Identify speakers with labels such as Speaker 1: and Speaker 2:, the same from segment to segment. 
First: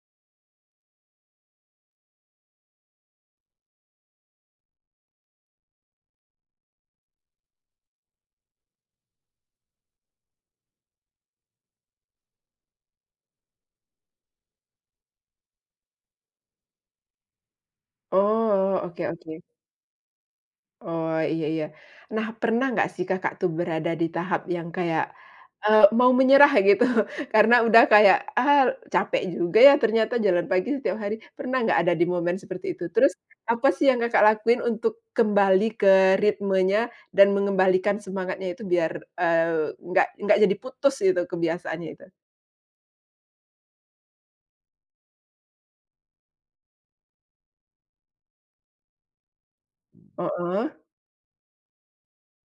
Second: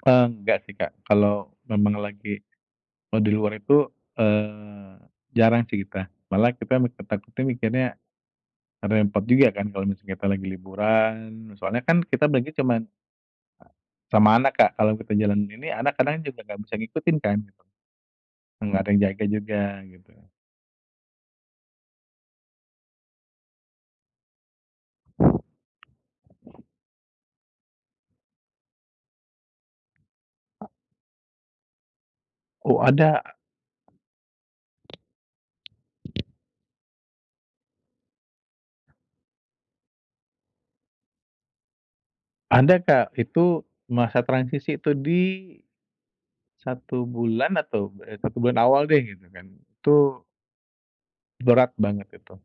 Speaker 1: Enggak sih, Kak, kalau memang lagi kalau di luar itu, eee, jarang sih kita. Malah kita mi takutnya mikirnya, karna ya repot juga kan, kalau misalnya kita lagi liburan. Soalnya kan kita berangkat cuman Sama anak, Kak, kalau kita jalan ini anak kadang juga nggak bisa ngikutin kan gitu. Enggak
Speaker 2: Oh,
Speaker 1: ada yang
Speaker 2: oke
Speaker 1: jaga
Speaker 2: oke.
Speaker 1: juga gitu.
Speaker 2: Oh, iya iya. Nah, pernah gak sih, Kakak, tuh berada di tahap yang kayak, eee, mau menyerah gitu. Karena udah kayak, ah, capek juga ya, ternyata jalan pagi setiap hari, pernah gak ada di momen seperti
Speaker 1: Oh,
Speaker 2: itu? Terus
Speaker 1: ada.
Speaker 2: apa sih yang, Kakak, lakuin untuk kembali ke ritmenya dan mengembalikan semangatnya itu biar, eee, nggak enggak jadi putus itu kebiasaannya itu?
Speaker 1: Ada, Kak, itu masa transisi, itu di, 1 bulan atau eee, 1 bulan awal deh gitu kan, itu
Speaker 2: Heeh.
Speaker 1: Berat banget itu.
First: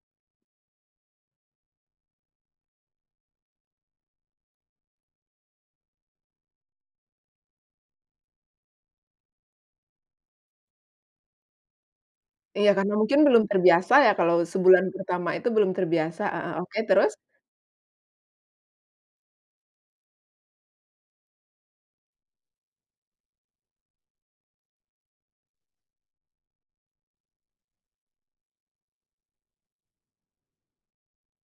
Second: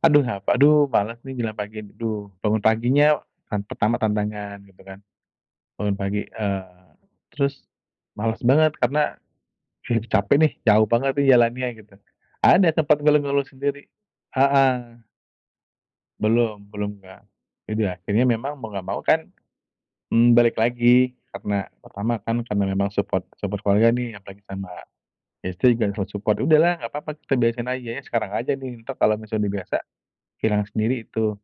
Speaker 1: Aduh a aduh, malas nih jalan pagi. Duh, bangun paginya, hari pertama tantangan gitu kan. Bangun pagi, eee, terus, malas banget karena, capek deh, jauh banget nih jalannya gitu. Ada
Speaker 2: Iya, karena
Speaker 1: sempat
Speaker 2: mungkin belum
Speaker 1: ngeluh-ngeluh sendiri,
Speaker 2: terbiasa ya, kalau sebulan
Speaker 1: heeh.
Speaker 2: pertama itu belum terbiasa, heeh,
Speaker 1: Belum
Speaker 2: oke,
Speaker 1: belum,
Speaker 2: terus?
Speaker 1: Kak. Jadi, akhirnya memang mau nggak mau kan, hmm, balik lagi karena, pertama kan karena memang support support keluarga nih, apalagi sama, istri [unintelligible] support. Udahlah nggak apa-apa kita beresin aja ya sekarang aja nih. Entar kalau misal udah biasa, hilang sendiri itu.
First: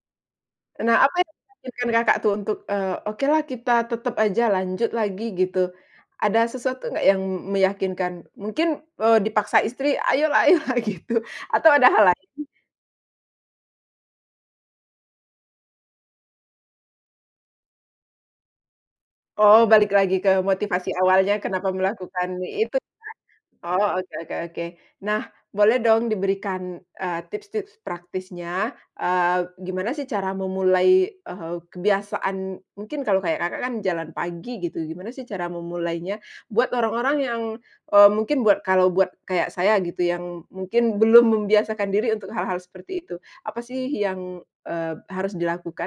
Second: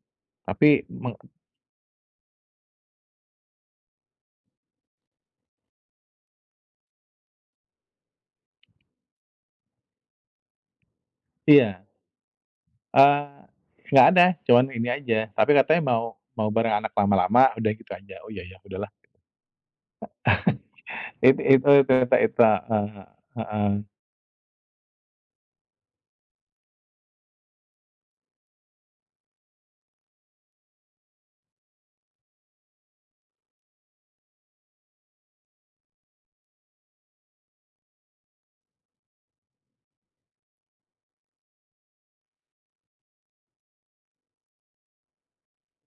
Speaker 1: Tapi
Speaker 2: Nah, apa
Speaker 1: meng
Speaker 2: yang, [unintelligible] Kakak, tuh untuk, eee, okelah kita tetap aja lanjut lagi gitu. Ada sesuatu nggak yang meyakinkan mungkin, eee, dipaksa istri, ayolah ayolah gitu, atau
Speaker 1: Iya.
Speaker 2: ada hal lain?
Speaker 1: Eee, enggak ada, cuman ini saja, tapi katanya mau mau bareng anak lama-lama, udah gitu saja. Oh ya ya, udahlah.
Speaker 2: Oh, balik lagi ke motivasi
Speaker 1: It
Speaker 2: awalnya,
Speaker 1: itu
Speaker 2: kenapa
Speaker 1: itu itu
Speaker 2: melakukan
Speaker 1: ita
Speaker 2: itu ya.
Speaker 1: heeh heeh.
Speaker 2: Oh, oke oke oke. Nah, boleh dong diberikan, eee, tips-tips praktisnya, eee, gimana sih cara memulai, eee, kebiasaan. Mungkin kalau kayak, Kakak, kan jalan pagi gitu, gimana sih cara memulainya buat orang-orang yang, eee, mungkin buat kalau buat kayak saya gitu yang mungkin belum membiasakan diri untuk hal-hal seperti itu, apa sih yang, eee, harus dilakukan?